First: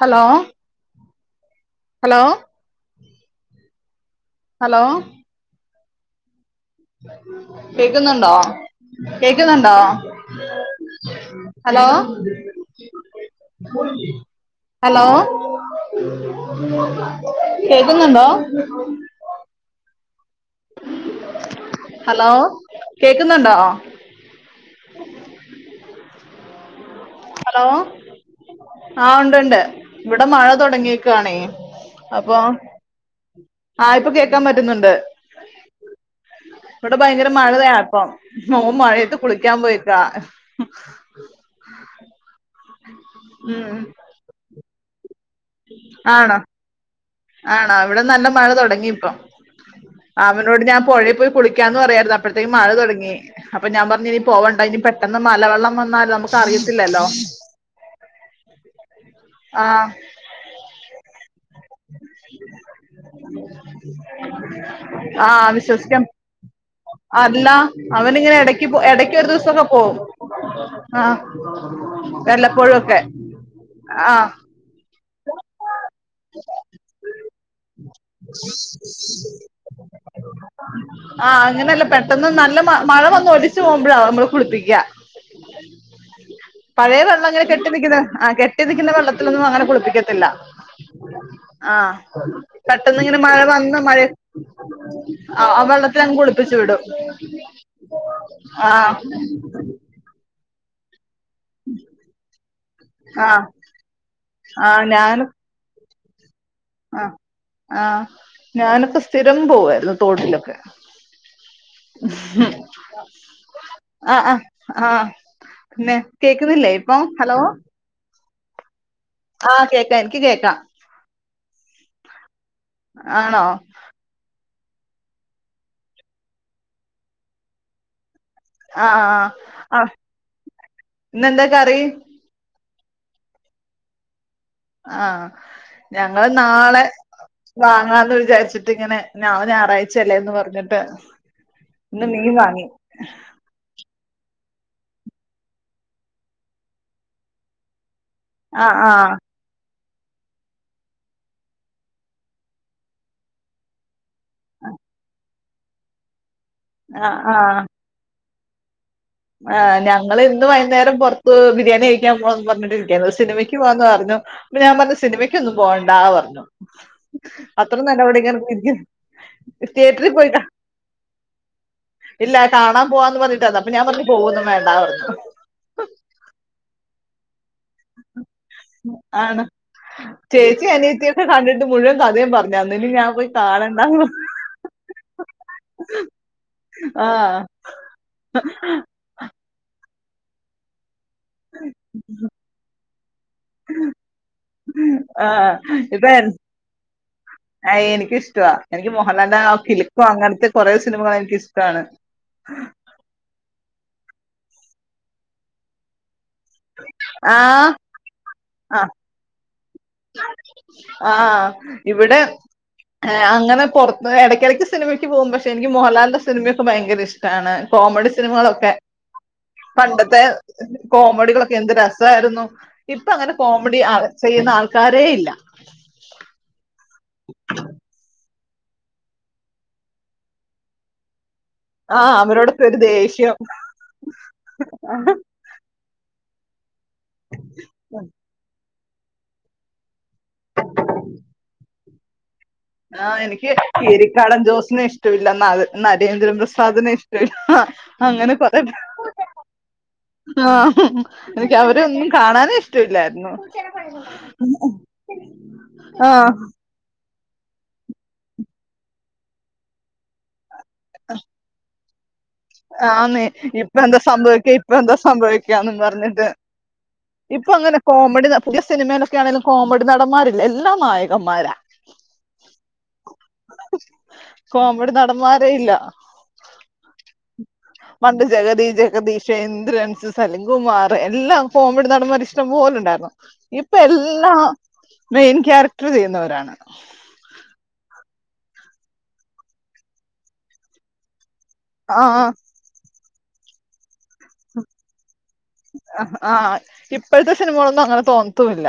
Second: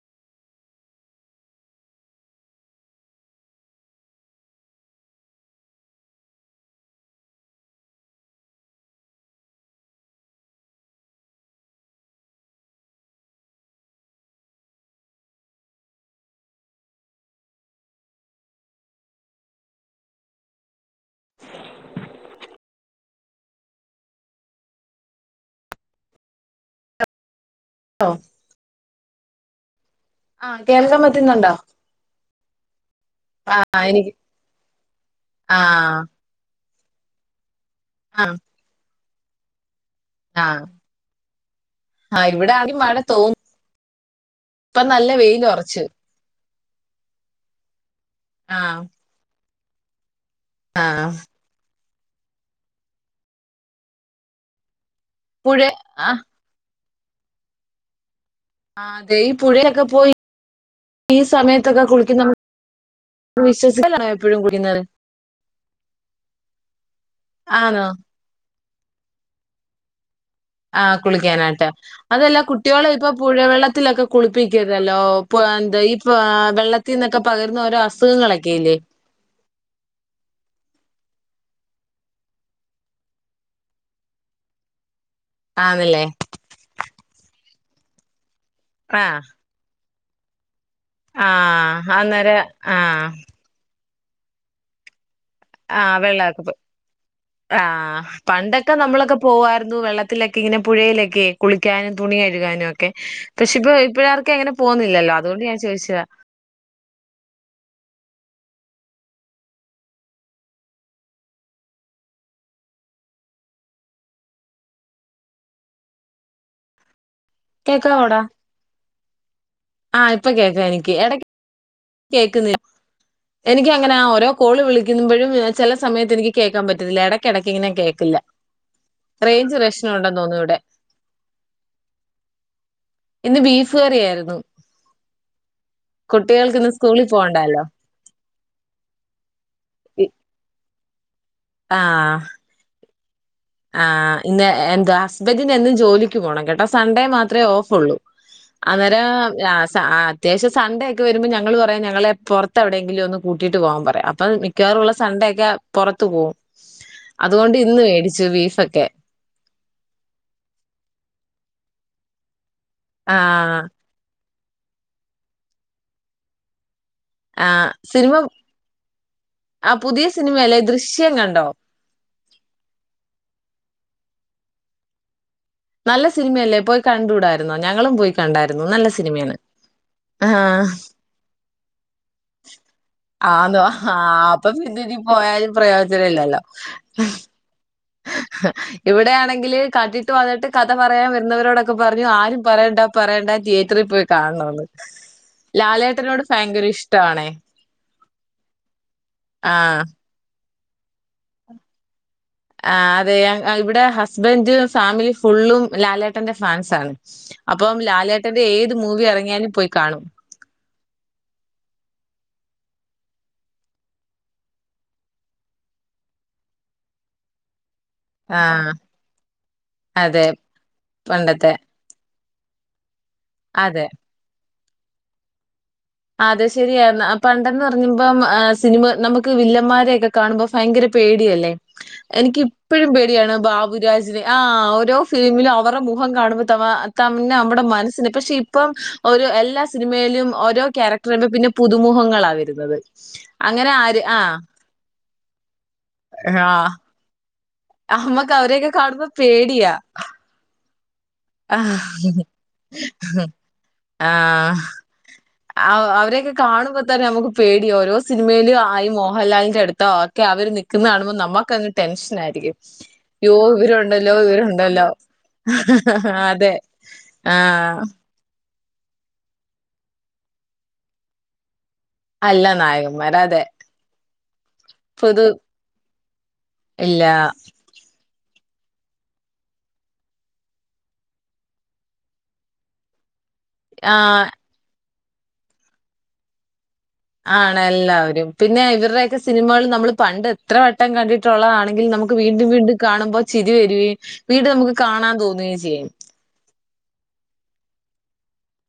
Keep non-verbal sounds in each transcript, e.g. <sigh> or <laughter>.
Hello hello hello കേക്കുന്നുണ്ടോ കേക്കുന്നുണ്ടോ hello hello കേക്കുന്നുണ്ടോ ഹലോ കേക്കുന്നുണ്ടോ ഹലോ ഓ ആഹ ഉണ്ട് ഉണ്ട് ഇവിടെ ആ മഴ കേൾക്കാൻ തൊടങ്ങിയക്കയാണേ പറ്റുന്നുണ്ടോ അപ്പൊ ആ ആയഇപ്പൊ എനിക്ക് കേക്കാൻ പറ്റുന്നുണ്ട് ആ ഇവിടെ ഭയങ്കര ആ മഴാണ് മഴയത്ത്- കുളിക്കാൻ പോയി ആ ആഹ ഇവിടെ മഴ തീർന്നോ ഇപ്പ നല്ല വെ ആണോ ആണോ ഇവിടെ നല്ല മഴ ആ തുടങ്ങിയിപ്പം <inaudible> അവനോട് ഞാൻ ആ പുഴെ പോയി കുളിക്കാന്ന് പറയാം അപ്പോഴത്തേക്ക് മഴ തുടങ്ങി അപ്പൊ ഞാൻ പറഞ്ഞ് ഇനി പോവണ്ട ഇനി പെട്ടെന്ന് പുഴ മലവെള്ളം വന്നാൽ ആ നമുക്ക് അറിയ- ഇല്ലല്ലോ ആ അതെ ഈ പുഴയൊക്കെ പോയി സമയത്തൊക്കെ കുളിക്കുന്ന നമുക്ക് വിശ്വസിക്കലാണോ എപ്പോഴും കുളിക്കുന്നത് ആഹ് വിശ്വസിക്കാം അല്ല ആണോ അവൻ ഇങ്ങനെ ഇടക്ക് പോ ഇടക്ക് ഒരു ദിവസമൊക്കെ പോവും ആ ആഹ് കുളിക്കാനായിട്ട് അതല്ല വല്ലപ്പോഴും കുട്ടികളെ ഒക്കെ ഇപ്പൊ പുഴവെള്ളത്തിലൊക്കെ ആഹ് കുളിപ്പിക്കരുതല്ലോ ഓ പ ഇപ്പൊ വെള്ളത്തിൽ നിന്ന് പകരുന്ന അസുഖങ്ങൾ ഇല്ലേ പെട്ടന്ന് നല്ല മഴ വന്നു ഒളിച്ചുപോകുമ്പോഴാ കുളിപ്പിക്കുക ആണല്ലേ പഴയതൊള്ളങ്ങനെ കെട്ടിനിക്കുന്നാ ആ കെട്ട് ട്ടിനിക്കുന്ന ആ വെള്ളത്തിലൊന്നും അങ്ങന കുളിപ്പി ക്കത്തില്ല ആ അന്നേരം ആ പെട്ടന്ന് ഇങ്ങനെ മഴ വന്നു മഴയ ആ വെള്ളാ <unintelligible> കുളിപ്പിച്ചു വിടും ആഹ്‌ പണ്ടൊക്കെ ആഹ് നമ്മളൊക്കെ പോവാരുന്നു വെള്ളത്തിലെ ക്കിങ്ങനെ പുഴേലൊക്കെയേ കുളിക്കാനും തുണികഴുകാനൊക്കെ ആഹ് പഷേ ഇപ്പൊ ഇപ്പഴർക്കും അങ്ങനെ പോകുന്നില്ലാലോ അതോണ്ട് ഞാൻ ചോദിച്ചതാ ആ ആ ഞാനിപ്പോ സ്ഥിരം പോവാരുന്നു തൊട്ടിലൊക്കെ ആ ആ പിന്നെ കേക്കുന്നില്ലേ ഇപ്പൊ കേക്കാവോ ടാ ആ കേക്കാ എനിക്ക് കേക്കാ കേക്കുന്നി ആണോ കോളു വിളിക്കുന്നുമ്പോഴും ചെല സമയത്ത് എനിക്ക് കേക്കാൻ പറ്റത്തില്ല എടക്ക് എടക്ക്കിങ്ങനെ കേക്കില്ല ആ ആ അവട് ഇവിടെ ഇന്നെന്താ കറി? ഇന്ന് ബീഫ് കറിയായിരുന്നു. ആ ഞങ്ങള് കുട്ടികൾക്ക് ഇന്ന് നാളെ സ്കൂളിൽ പോകണ്ടാലോ വാങ്ങാന്നു വിചാരിച്ചിങ്ങനെ നാളെ ഞായറാഴ്ച്ചയല്ലേ എന്ന് പറഞ്ഞിട്ട് ഇന്ന് ആഹ് മീൻ വാങ്ങി ആഹ് ഇന്ന് എന്തുവാ ഹസ്ബന്റിനെന്നും ജോലിക്ക് പോണം കേട്ടോ സൺ‌ഡേ മാത്രേ ഓഫ്‌ ഒള്ളൂ ആഹ് അന്നേരം ആഹ് ലാസ് ആ ആ അത്യാവശ്യം സൺ‌ഡേ ഒക്കെ വരുമ്പോ ഞങ്ങള് പറയും ഞങ്ങളെ പൊറത്തെവിടെയെങ്കിലും ഒന്ന് കൂട്ടിട്ട് പോവാൻ പറയും അപ് പ്പോ മിക്കവാറുള്ള സൺ‌ഡേ ഒക്കെ പൊറത്ത് പോവും. അതു കൊണ്ട് ഇന്ന് വേടിച്ച് ച്ചു ബീഫ്ഒക്കെ ആ ഞങ്ങൾ ഇന്ന് വൈന്നേരം പൊറത്തു ബിരിയാണി കഴിക്കാൻ പോണെന്ന് പറഞ്ഞ് ട്ടിരിക്കാ ഒരു സിനിമക്ക് ആഹ് പോവാന്നു പറഞ്ഞു അപ്പൊ ഞാൻ പറഞ്ഞു സിനിമക്കൊന്നും പോകണ്ടാ പറഞ്ഞു. ആഹ് അത്ര സിനിമ <unintelligible> ആ പുതിയ തിയേറ്ററി പോയി കാ സിനിമയല്ലേ ദൃശ്യം കണ്ടോ ഇല്ല അത് കാണാൻ പോവാന്നും പറഞ്ഞിട്ടായിരുന്നു അപ്പൊ ഞാൻ പറഞ്ഞു പോവൊന്നും വേണ്ടാന്ന് പറഞ്ഞു. നല്ല സിനിമയല്ലേ പോയി കണ്ടൂടാര് ന്നോ. ഞങ്ങളും പോയി കണ്ടാരുന്നു. നല്ല സിനിമയാണ്. ആണ് ആഹ ചേച്ചി അനിയത്തിയൊക്കെ കണ്ടിട്ട് മുഴുവൻ കഥയും പറഞ്ഞായിരുന്നു ഇനി ഞാൻ പോയി ആന്നോ ഹാ കാണണ്ടാന്ന് പറഞ്ഞു അപ്പൊ ഇന്നിനി പോയാലും പ്രേയോജനം ഇല്ലല്ലോ ആഹ് ഇവിടെയാണെങ്കില് കണ്ടി ട്ട് വന്നിട്ട് കഥ പറയാൻ വ വന്നവരോടൊക്കെ പറഞ്ഞു ആരും പറയണ്ടാ പറയണ്ടാ റ്റിയറ്ററി പോയി കാണണമെന്ന് ആഹ് ഇപ്പൊ ലാലേട്ടനോട് ആഹ് ഭയങ്കര ഇഷ്ടവാണേ എനിക്കിഷ്ടവാ എനിക്ക് മോഹൻലാലിന്റെ ആ ആഹ കിലുക്കം അങ്ങനത്തെ കൊറേ സിനിമകളെനിക്ക് ഇഷ്ടാണ് ആഹ അതെ അങ്ങ് അ ഇവിടെ ഹസ് സ്ബെന്റും ഫാമിലി ഫുള്ളും ലാലേ ട്ടന്റെ ഫാൻസാണ് ആഹ് അപ്പോം ലാലേട്ടൻ ന്റെ ഏത് മൂവി ഇറങ്ങിയാലും പോയി കാണും. ആ ഇവിടെ ആ അങ്ങനെ പൊറത്ത് പോയി ഇടക്കെടക്ക് സിനിമക്ക്‌ പോകും പക്ഷെ എനിക്ക് മോഹൻലാലിന്റെ സിനിമയൊക്ക ഭയങ്കര ഇഷ്ട്ടാണ് കോമഡി സിനിമകളൊക്ക ആഹ് പണ്ടത്തെ അതെ പണ്ടത്തെ. കോമഡികളൊക്കെ എന്ത് രസായിരു ഓ ഇപ്പങ്ങനെ കോമഡി അതെ. ആൾ ചെയ്യുന്ന ആൾ ക്കാരേയില്ല. ആദസ് ചിരിയായിർന്നു അ പണ്ടന്ന് പറയുമ്പോ ആ സിനിമ നമുക്ക് വില്ലമ്മാരെ ഒക്കെ കാണുമ്പോ ഭയങ്കര പേടിയല്ലേ ആ എനിക്ക് അവരോടൊക്കെ ഒരു ഇപ്പഴും ദേഷ്യം പേടിയാണ് ബാബുരാജിനെ ആ ഓരോ ഫിലിമിലും അവറെ മുഖം കാണുമ്പ ഥവാ അ തംന്ന അമ്മടെ മനസ്സിന് ഇപ്പം പക്ഷെ ഇപ്പം ഒരു എല്ലാ സിമയിലും ഓരോ ക്യാരക്റ്റർ വരുമ്പോ പിന്നെ പുതുമുഖങ്ങളാ വരു ആഹ എനിക്ക് കീരിക്കാടൻ ജോസിനെ ഇഷ്ടവില്ല ഒന്നത്. നരേന്ദ്ര പ്രെസാദിനെ ഇഷ്ട അഹ്മക്ക് അവരെ ഒക്കെ കാണുമ്പോ പേടിയാ ആ എനിക്ക് ആഹ് അവരെ ഒന്നും കാണാനേ ഇഷ്ടവല്ലായിരുന്നു ഉം- ഉം അവ അവരെ ഒക്കെ കാണുമ്പോ തന്ന ന്നെ നമുക്ക് പേടിയാവും ഓരോ സിനിമയിലും ആ ഈ മോഹൻലാലിന്റെ അടുത്ത ക്കെ അവര് നി ത്ത്ന്ന്‌ കാണുമ്പോ നമ്മുക്കങ്ങ ടെൻഷനായി ആന്നേ ഇപ്പെന്താ സംഭവിക്കാ ഇവരുണ്ടല്ലോ ഇപ്പെന്താ സംഭവിക്കാന്നും പറഞ്ഞിട്ട് അതെ ഇപ്പൊ ആഹ് അങ്ങനെ കോമഡി പുതിയ സിനിമേലൊക്കെയാണേലും കോമഡി നടന്മാരില്ല എല്ലാം നായകമ്മാര അല്ല നായക കോമഡി പൊതു നടന്മാരേയില്ല ഇല്ല. പണ്ട് ജഗതി, ജഗതീഷ്, ഇന്ദ്രൻസ്, സലീംകുമാറ്, എല്ലാം കോമഡിനടന്മാര് ഇഷ്ട്ടം പോലുണ്ടാരുന്നു. ഇപ്പ ആ എല്ലാം മെയിൻ ക്യാരക്റ്ററ് ചെയ്യുന്നവരാണ് ആണെല്ലാവരും പിന്നെ ഇവർടെയൊക്കെ സിനിമകള് നമ്മള് പണ്ട് എത്രവട്ടം കണ്ടി ട്ടൊള്ളതാണെങ്കിലും ആ നമുക്ക് വീണ്ടും വീണ്ടും കാണുമ്പോ ചിരിവരുവേം വീണ്ടും നമ്മുക്ക് കാണാൻ തോന്നുവേം ചെ അ ആ ഇപ്പഴത്തെ സിനിമകളൊന്നു അ ങ്ങനെ തോന്നത്തുവില്ല.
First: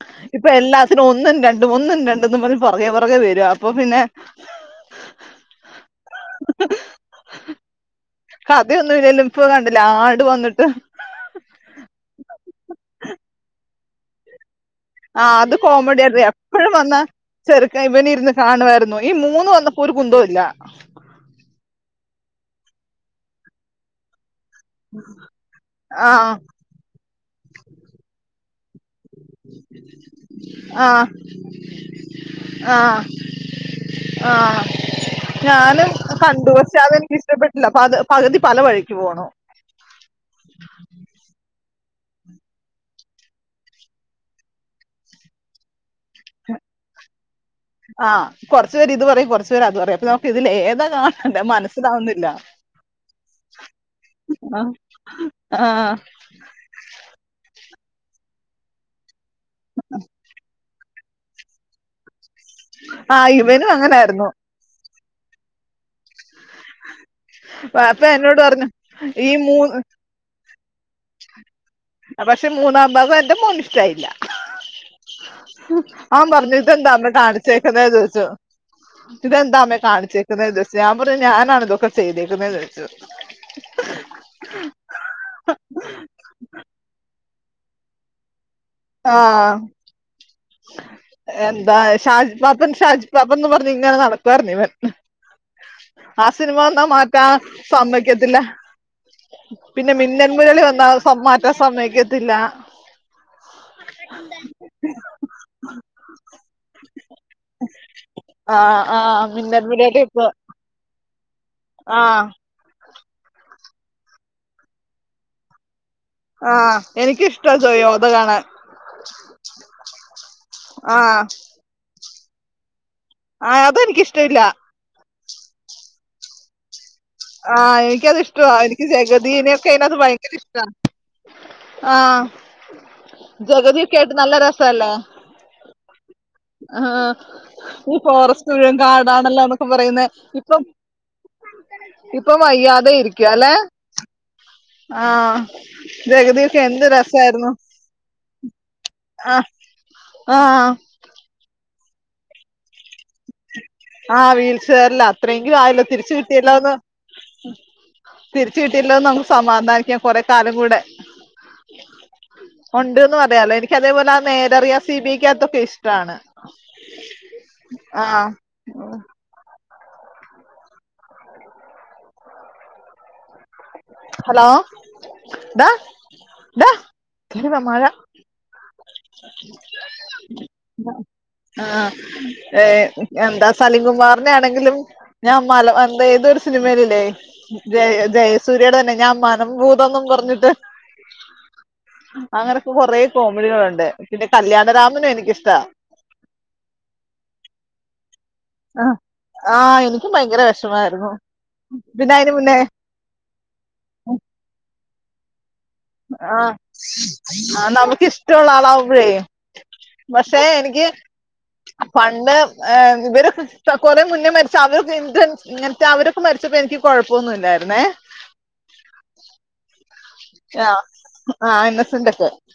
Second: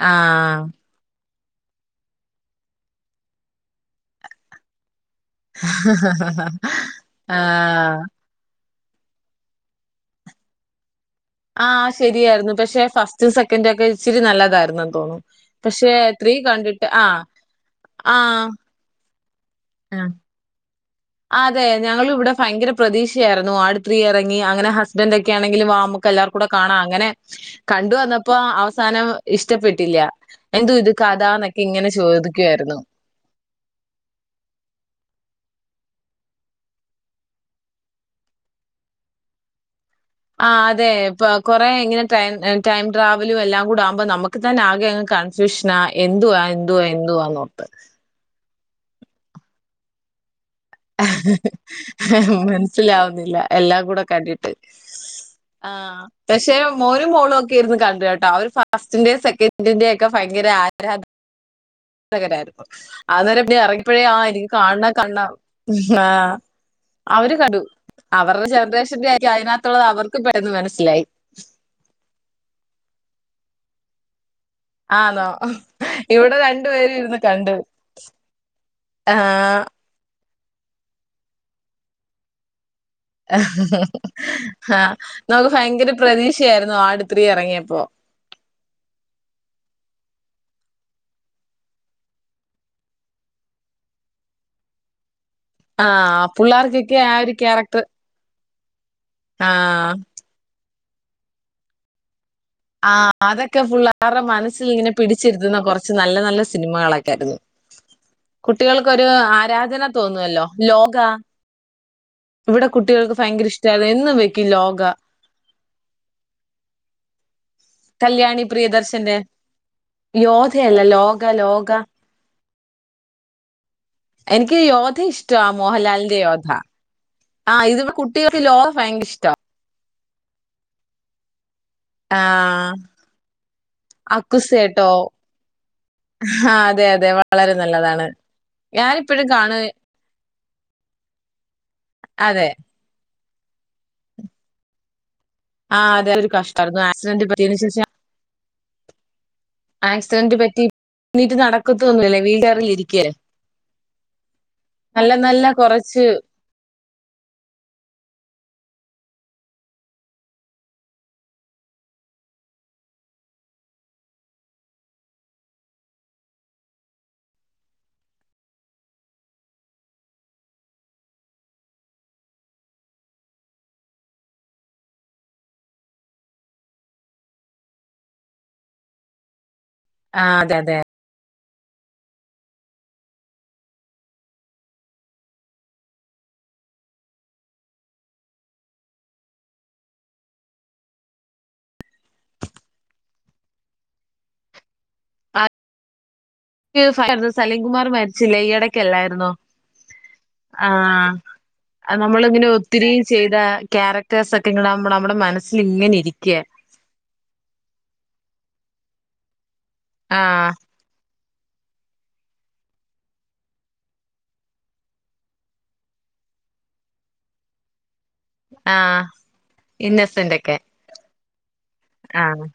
ആ. ഇപ്പ എല്ലാത്തിനും ഒന്നും ര ണ്ടും ഒന്നും രണ്ടെന്നും പറഞ്ഞ് പൊറകേ പൊറകേ വരുവാ അപ്പ പിന്നെ ഹ ആഹ് തി ഒന്നുല്ലേലും ഇപ്പ കണ്ടില്ലേ ആട് വന്നിട്ട്.. ആ ശരിയായിരുന്നു പഷേ ഫസ്റ്റും സെക്കന്റുവൊക്കെ ഇച്ചിരി നല്ലതായ് ആ അതു കോമഡിയാരുന്നു. എപ്പഴും വന്നാ ആ. ചെറ്ക്കൻ ആ. ഇവനിരുന്ന് കാണുവാരുന്നു. ഈ മൂന്നു വന്നപ്പം ഒരു ആ. കുന്തോം ഇല്ല. അതെ ഞങ്ങളിവിടെ ഭയങ്കര പ്രതീഷയായിരുന്നു ആട് ത്രീ എറ ങ്ങി അങ്ങനെ ഹസ്‌ബെന്റൊക്കെയാന്നെങ്കിലും വാ ആ നമുക്കെല്ലാവർക്കും കൂടെ കാണാം അങ്ങനെ കണ്ടു വന്നപ്പോ അവസ് സാനം ഇഷ്ടപ്പെട്ടില്ല. എന്തോ ആ ഇത് കഥാന്നൊക്കെ ഇങ്ങനെ ആ ചോദിക്കുവായിരുന്നു. ആ ഞാനും കണ്ടു. പക്ഷെ അതെനിക്കിഷ്ട്ടപ്പെട്ടില്ല. പത് പകുതി പല വഴിക്കു പോണു. ആ അതെ പ കൊറേ ഇങ്ങനെ റ്റെം ടൈം ട്രാവലും എല്ലാം കൂടാവുമ്പം നമ്മുക്ക് തന്നെ ആകെ അങ്ങ് കൺഫ്യൂഷനാ എന്തുവാ എന്തുവാ എന്തുവാന്നോ ആ കൊറച്ചുപേരിതു പറയും, കൊറച്ചുപേരതുപറയും, അപ്പൊ നമുക്കി മനസ്സിലാവുന്നില്ല. എല്ലാംകൂടെ കണ്ടിട്ട് ആ ആ പഷേ മോനും മോളും ഒക്കെ ഇരുന്നു ക <unintelligible> രേട്ടാ അവര് ഫാസ്ച്ചഞ്ചേഴ്സ് <unintelligible> <unintelligible> ഫയങ്കര ആരാ രാധ കനായിരുന്നു. <unintelligible> ആ അത് ഇവനും ഇറങ്ങിയപ്പോ അങ്ങനായിരുന്നു എനിക്ക് കാണാ - <unintelligible> ആ അവര് കടു <unintelligible> അപ്പൊ എന്നോട് അവരുടെ പറഞ്ഞു നിർദ്ദേശ ഈ മൂന്ന് <unintelligible> പെട്ടന്ന് മനസ്സിലായി പക്ഷെ മൂന്നാം ഭാഗം എന്റെ മോൻ ഇഷ്ട്ടായില്ല ആന്നോ അവൻ ഇവിടെ പറഞ്ഞു ഇതെന്താ രണ്ടുപേരും അമ്മേ ഇരുന്ന് കണ്ടു കാണിച്ചേക്കുന്ന ചോദിച്ചു. ആ ഞാൻ പറഞ്ഞു ഞാനാണോ ഇതൊക്കെ ചെയ്തേക്കുന്നെ ചോദിച്ചു ആ ഭയങ്കര പ്രതീക്ഷ ആയിരുന്നു ആട് ത്രീ എറങ്ങിയപ്പോ ആ എന്താഷജുപാപ്പൻ ഷാജുപാപ്പൻ ന്ന് പറഞ്ഞു നടക്കുവായിരുന്നു ഇവൻ ആ സിനിമ വന്നാൽ പിള്ളേർക്കൊക്കെ ആ ഒരു മാറ്റാൻ ക്യാരക്ടർ സമ്മതിക്കത്തില്ല ആ പിന്നെ മിന്നൽ മുരളി വന്ന- പ്പൊ മാറ്റാൻ സമ്മയ്ക്കാതില്ല ആ അതൊക്കെ ഫുൾ അവരെ മനസ്സിൽ ങ്ങനെ കുന്ന കുറച്ചു നല്ലനല്ല സിനിമ കൾ ആയിരിക്കും ഇത് ആ ആ കുട്ടികൾക്കൊരു മിന്നൽ ആരാധന മുരളി ഇപ്പൊ <unintelligible> ആ ഇവിടെ കുട്ടികൾക്ക് ഭയങ്കര ഇഷ്ട്ടത് എന്നും വെക്കും യോഗ ആ എനിക്കിഷ്ടാ ജോയോധ കാണാൻ കല്യാണി പ്രിയദർശന്റ യോദ്ധ അല്ല ആ ലോക ആ അത് എനിക്ക് യോദ്ധ ഇഷ് മോഹൻലാലിൻറെ യോദ്ധ ആ എനിക്ക് അത് ഇഷ്ട്ട ഭയങ്കര ജഗതി ഇഷ്ടമാ നെ ക്ക് ഭയങ്കര- ഭയങ്കര ഇഷ്ട്ട ആ ജഗതി യൊക്കെ ആയിട്ട് നല്ല രസല്ലേ അക്കുസേട്ടോ ആ അതെ അതെ വളരെ ഈ നല്ലതാണ് ഫോറെസ്റ്റ് മുഴുവൻ ഞാനിപ്പോഴും കാണു കാടാനല്ലേന്നൊക്കെ പറയുന്നേ ഇപ്പോ അതെ വയ്യാതായി <unintelligible> ആ അതെ കഷ്ടം എന്ത് ആക്‌സിഡന്റ് രസായിരുന്നു പറ്റിയതിനു ശേഷം ആഹ് ആഹ് എണീറ്റു നടക്കുവോ? കിട്ടോന്നില്ല വീണ്ടെറങ്ങിയിരിക്ക് ആ വീൽചെയറിലാ അത്രെങ്കിലും ആയല്ലോ കുറച്ച് തിരിച്ച് കിട്ടിയല്ലോന്ന് തിരിച്ച് കിട്ടിയെല്ലോന്നങ്ങ് സമാധാനിക്കാം കൊറെ കാലം കൂടെ ഒണ്ട് ന്ന് പറയാല്ലോ എനിക്ക് അതെ പോലെ നേരറിയാൻ സി ബി അയ് ക്കത്തൊക്കെ ഇഷ്ട്ടാണ് ആ ഹലോ ടാ ട കേറി വാ മഴ ആ അതെ അതെ ആ എന്താ സലീംകുമാർനെ ആണെങ്കിലും ഞാൻ മലവർണെ ഏതോര് സിനിമയിലില്ലെ ജയ ജയസൂ എന്നോട് തന്നെ. ഞാൻ മനപ്പൂർവന്ന് പറഞ്ഞിട്ട്. അങ്ങനൊക്കെ കൊറേ കോമഡികളുണ്ട്. പിന്നെ കല്യാണ രാമ അ പിറ്റെസായിരുന്നു സലികുമാറ് മെ ര് ആഹ് ചിലൈടക്കല്ലായിരുന്നോ. ആഹ് എനിക്കും ഭയങ്കര ആ വിഷമായിരുന്നു പിന്നെ അയിന് നമ്മളിങ്ങനെ മുന്നേ ഒത്തിരി ചെയ്ത ക്യാരക്ടേഴ്സ് ഒക്കെ ഇങ്ങന നമ്മള് നമ്മടെ മനസ്സ് ആ. ആ. നമുക്ക് ഇഷ്ടൊള്ളാളാവുമ്പ ളേയ് പക്ഷെ ആഹ് എനിക്ക് പണ്ട്. ഏ ഇവരൊക്കെ കൊറെ മുന്നേ മരിച്ച അവരൊക്കെ എന്ത് ഇങ്ങൻ ത്തെ അവരൊക്കെ മരിച്ചപ്പോ എനിക്ക് കൊഴപ്പൊന്നു ഇല്ലായിരുന്നേ. ആ ഇന്നസെ ആ. ആ ഇപ്പെന്തെക്കെ ആഹ്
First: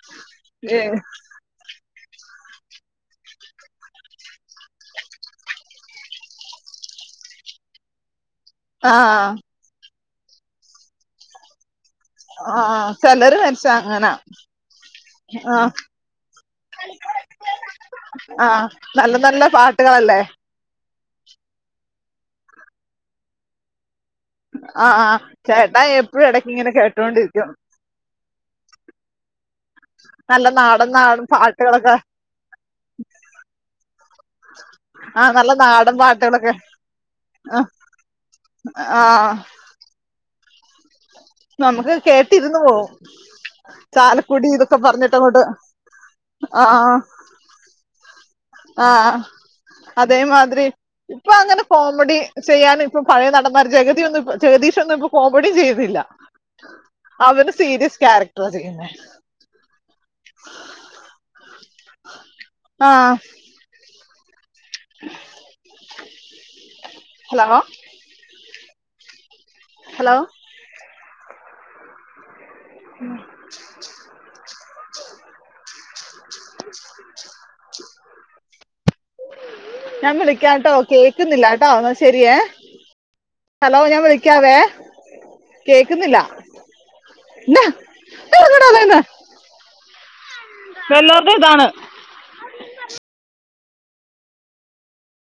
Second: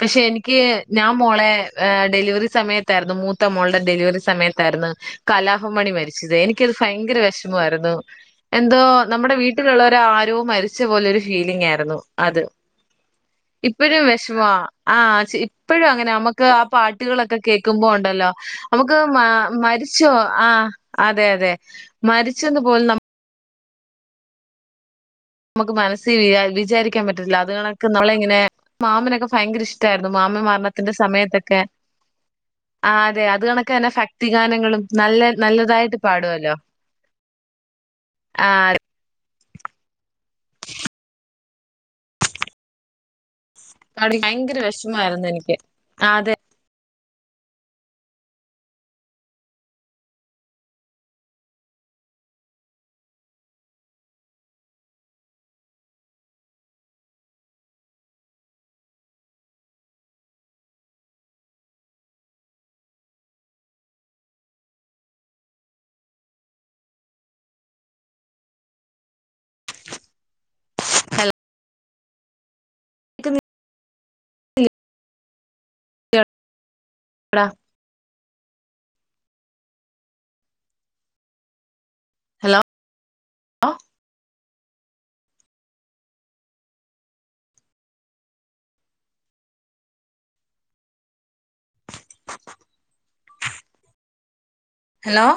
പക്ഷെ എനിക്ക് ഞാൻ മോളെ ഏ ഡെലിവറി സമയത്തായിരുന്നു മൂത്ത മോളുടെ ഡെലിവറി സമയത്തായിരുന്നു കലാഫ മണി മരിച്ചത്. എനിക്കത് ഫയങ്കര വെഷമമായിരുന്നു. എന്തോ ആഹ് നമ്മുടെ വീട്ടിലുള്ളവർ എൻ്റെ ആരോ മരിച്ച പോലൊ ഒരു ഫീലിംഗ് ആയിരുന്നു. അത് ആ ആ. ചെലര് മരിച്ച ഇപ്പഴും അങ്ങനാ വെഷമാ. ആ. ച്ച് ആഹ് ഇപ്പോഴും അങ്ങനെ. നമ്മക്ക് ആ പാട്ടുകളൊക്കെ കേക്കുമ്പോ ണ്ടല്ലോ ആഹ് നമക്ക് നല്ല മ നല്ല മരിച്ചോ പാട്ടുകളല്ലേ ആ അതെ അതെ. മരിച്ചെന്ന് പോലും നമു അ ആ നമുക്ക് മനസ്സിൽ വിചാരിക്കാൻ പറ്റില്ല. അത കണക്ക് നമ്മളെങ്ങനെ മാമനെൊക്കെ ഭയങ്കര ഇഷ്ട ടായിരുന്നു മാമ നല്ല നാടൻ മരണത്തിന്റെ നാടൻ സമയത്തൊക്കെ പാട്ടുകളൊക്കെ ആ അതെ അത് കണക്കന്നെ ആ. നല്ല നാടൻ പാട്ടുകളൊക്കെ. പാടുവല്ലോ. അ. ആ അത് ആ. നമുക്ക് കേട്ടിരുന്ന് പോവും. പാടി ചാലക്കുടി ഭയങ്കര ഇതൊക്കെ വെഷമായിരുന്നു പറഞ്ഞിട്ടങ്ങോട്ട്. എനിക്ക്. ആ അതെ ആ. ആ. അതേമാതിരി ഇപ്പൊ അങ്ങനെ കോമഡി ചെയ്യാന ഇപ്പൊ പഴയ നടന്മാര് ജഗതിയൊന്നും ജഗദീഷ് ഒന്നും ഇപ്പൊ കോമഡിയും ചെയുന്നില്ല. അവര് സീരിയസ് ക്യാരക്ടറ ചെയ്യുന്നേ. ആ. ഹലോ ഹലോ ഹലോ മ്മ് കേക്കുന്നില്ലേടാ <unintelligible> <unintelligible> വ്ടാ ഞാൻ വിളിക്കാട്ടോ കേക്ക്ന്നില്ലാട്ടോ ന്നശെ ശരിയേ ഹലോ ഹലോ ഞാൻ വിളിക്കാവേ കേക്ക്ന്നില്ല വെല്ലോർടെ ഇതാണ് <unintelligible> ഹെലോ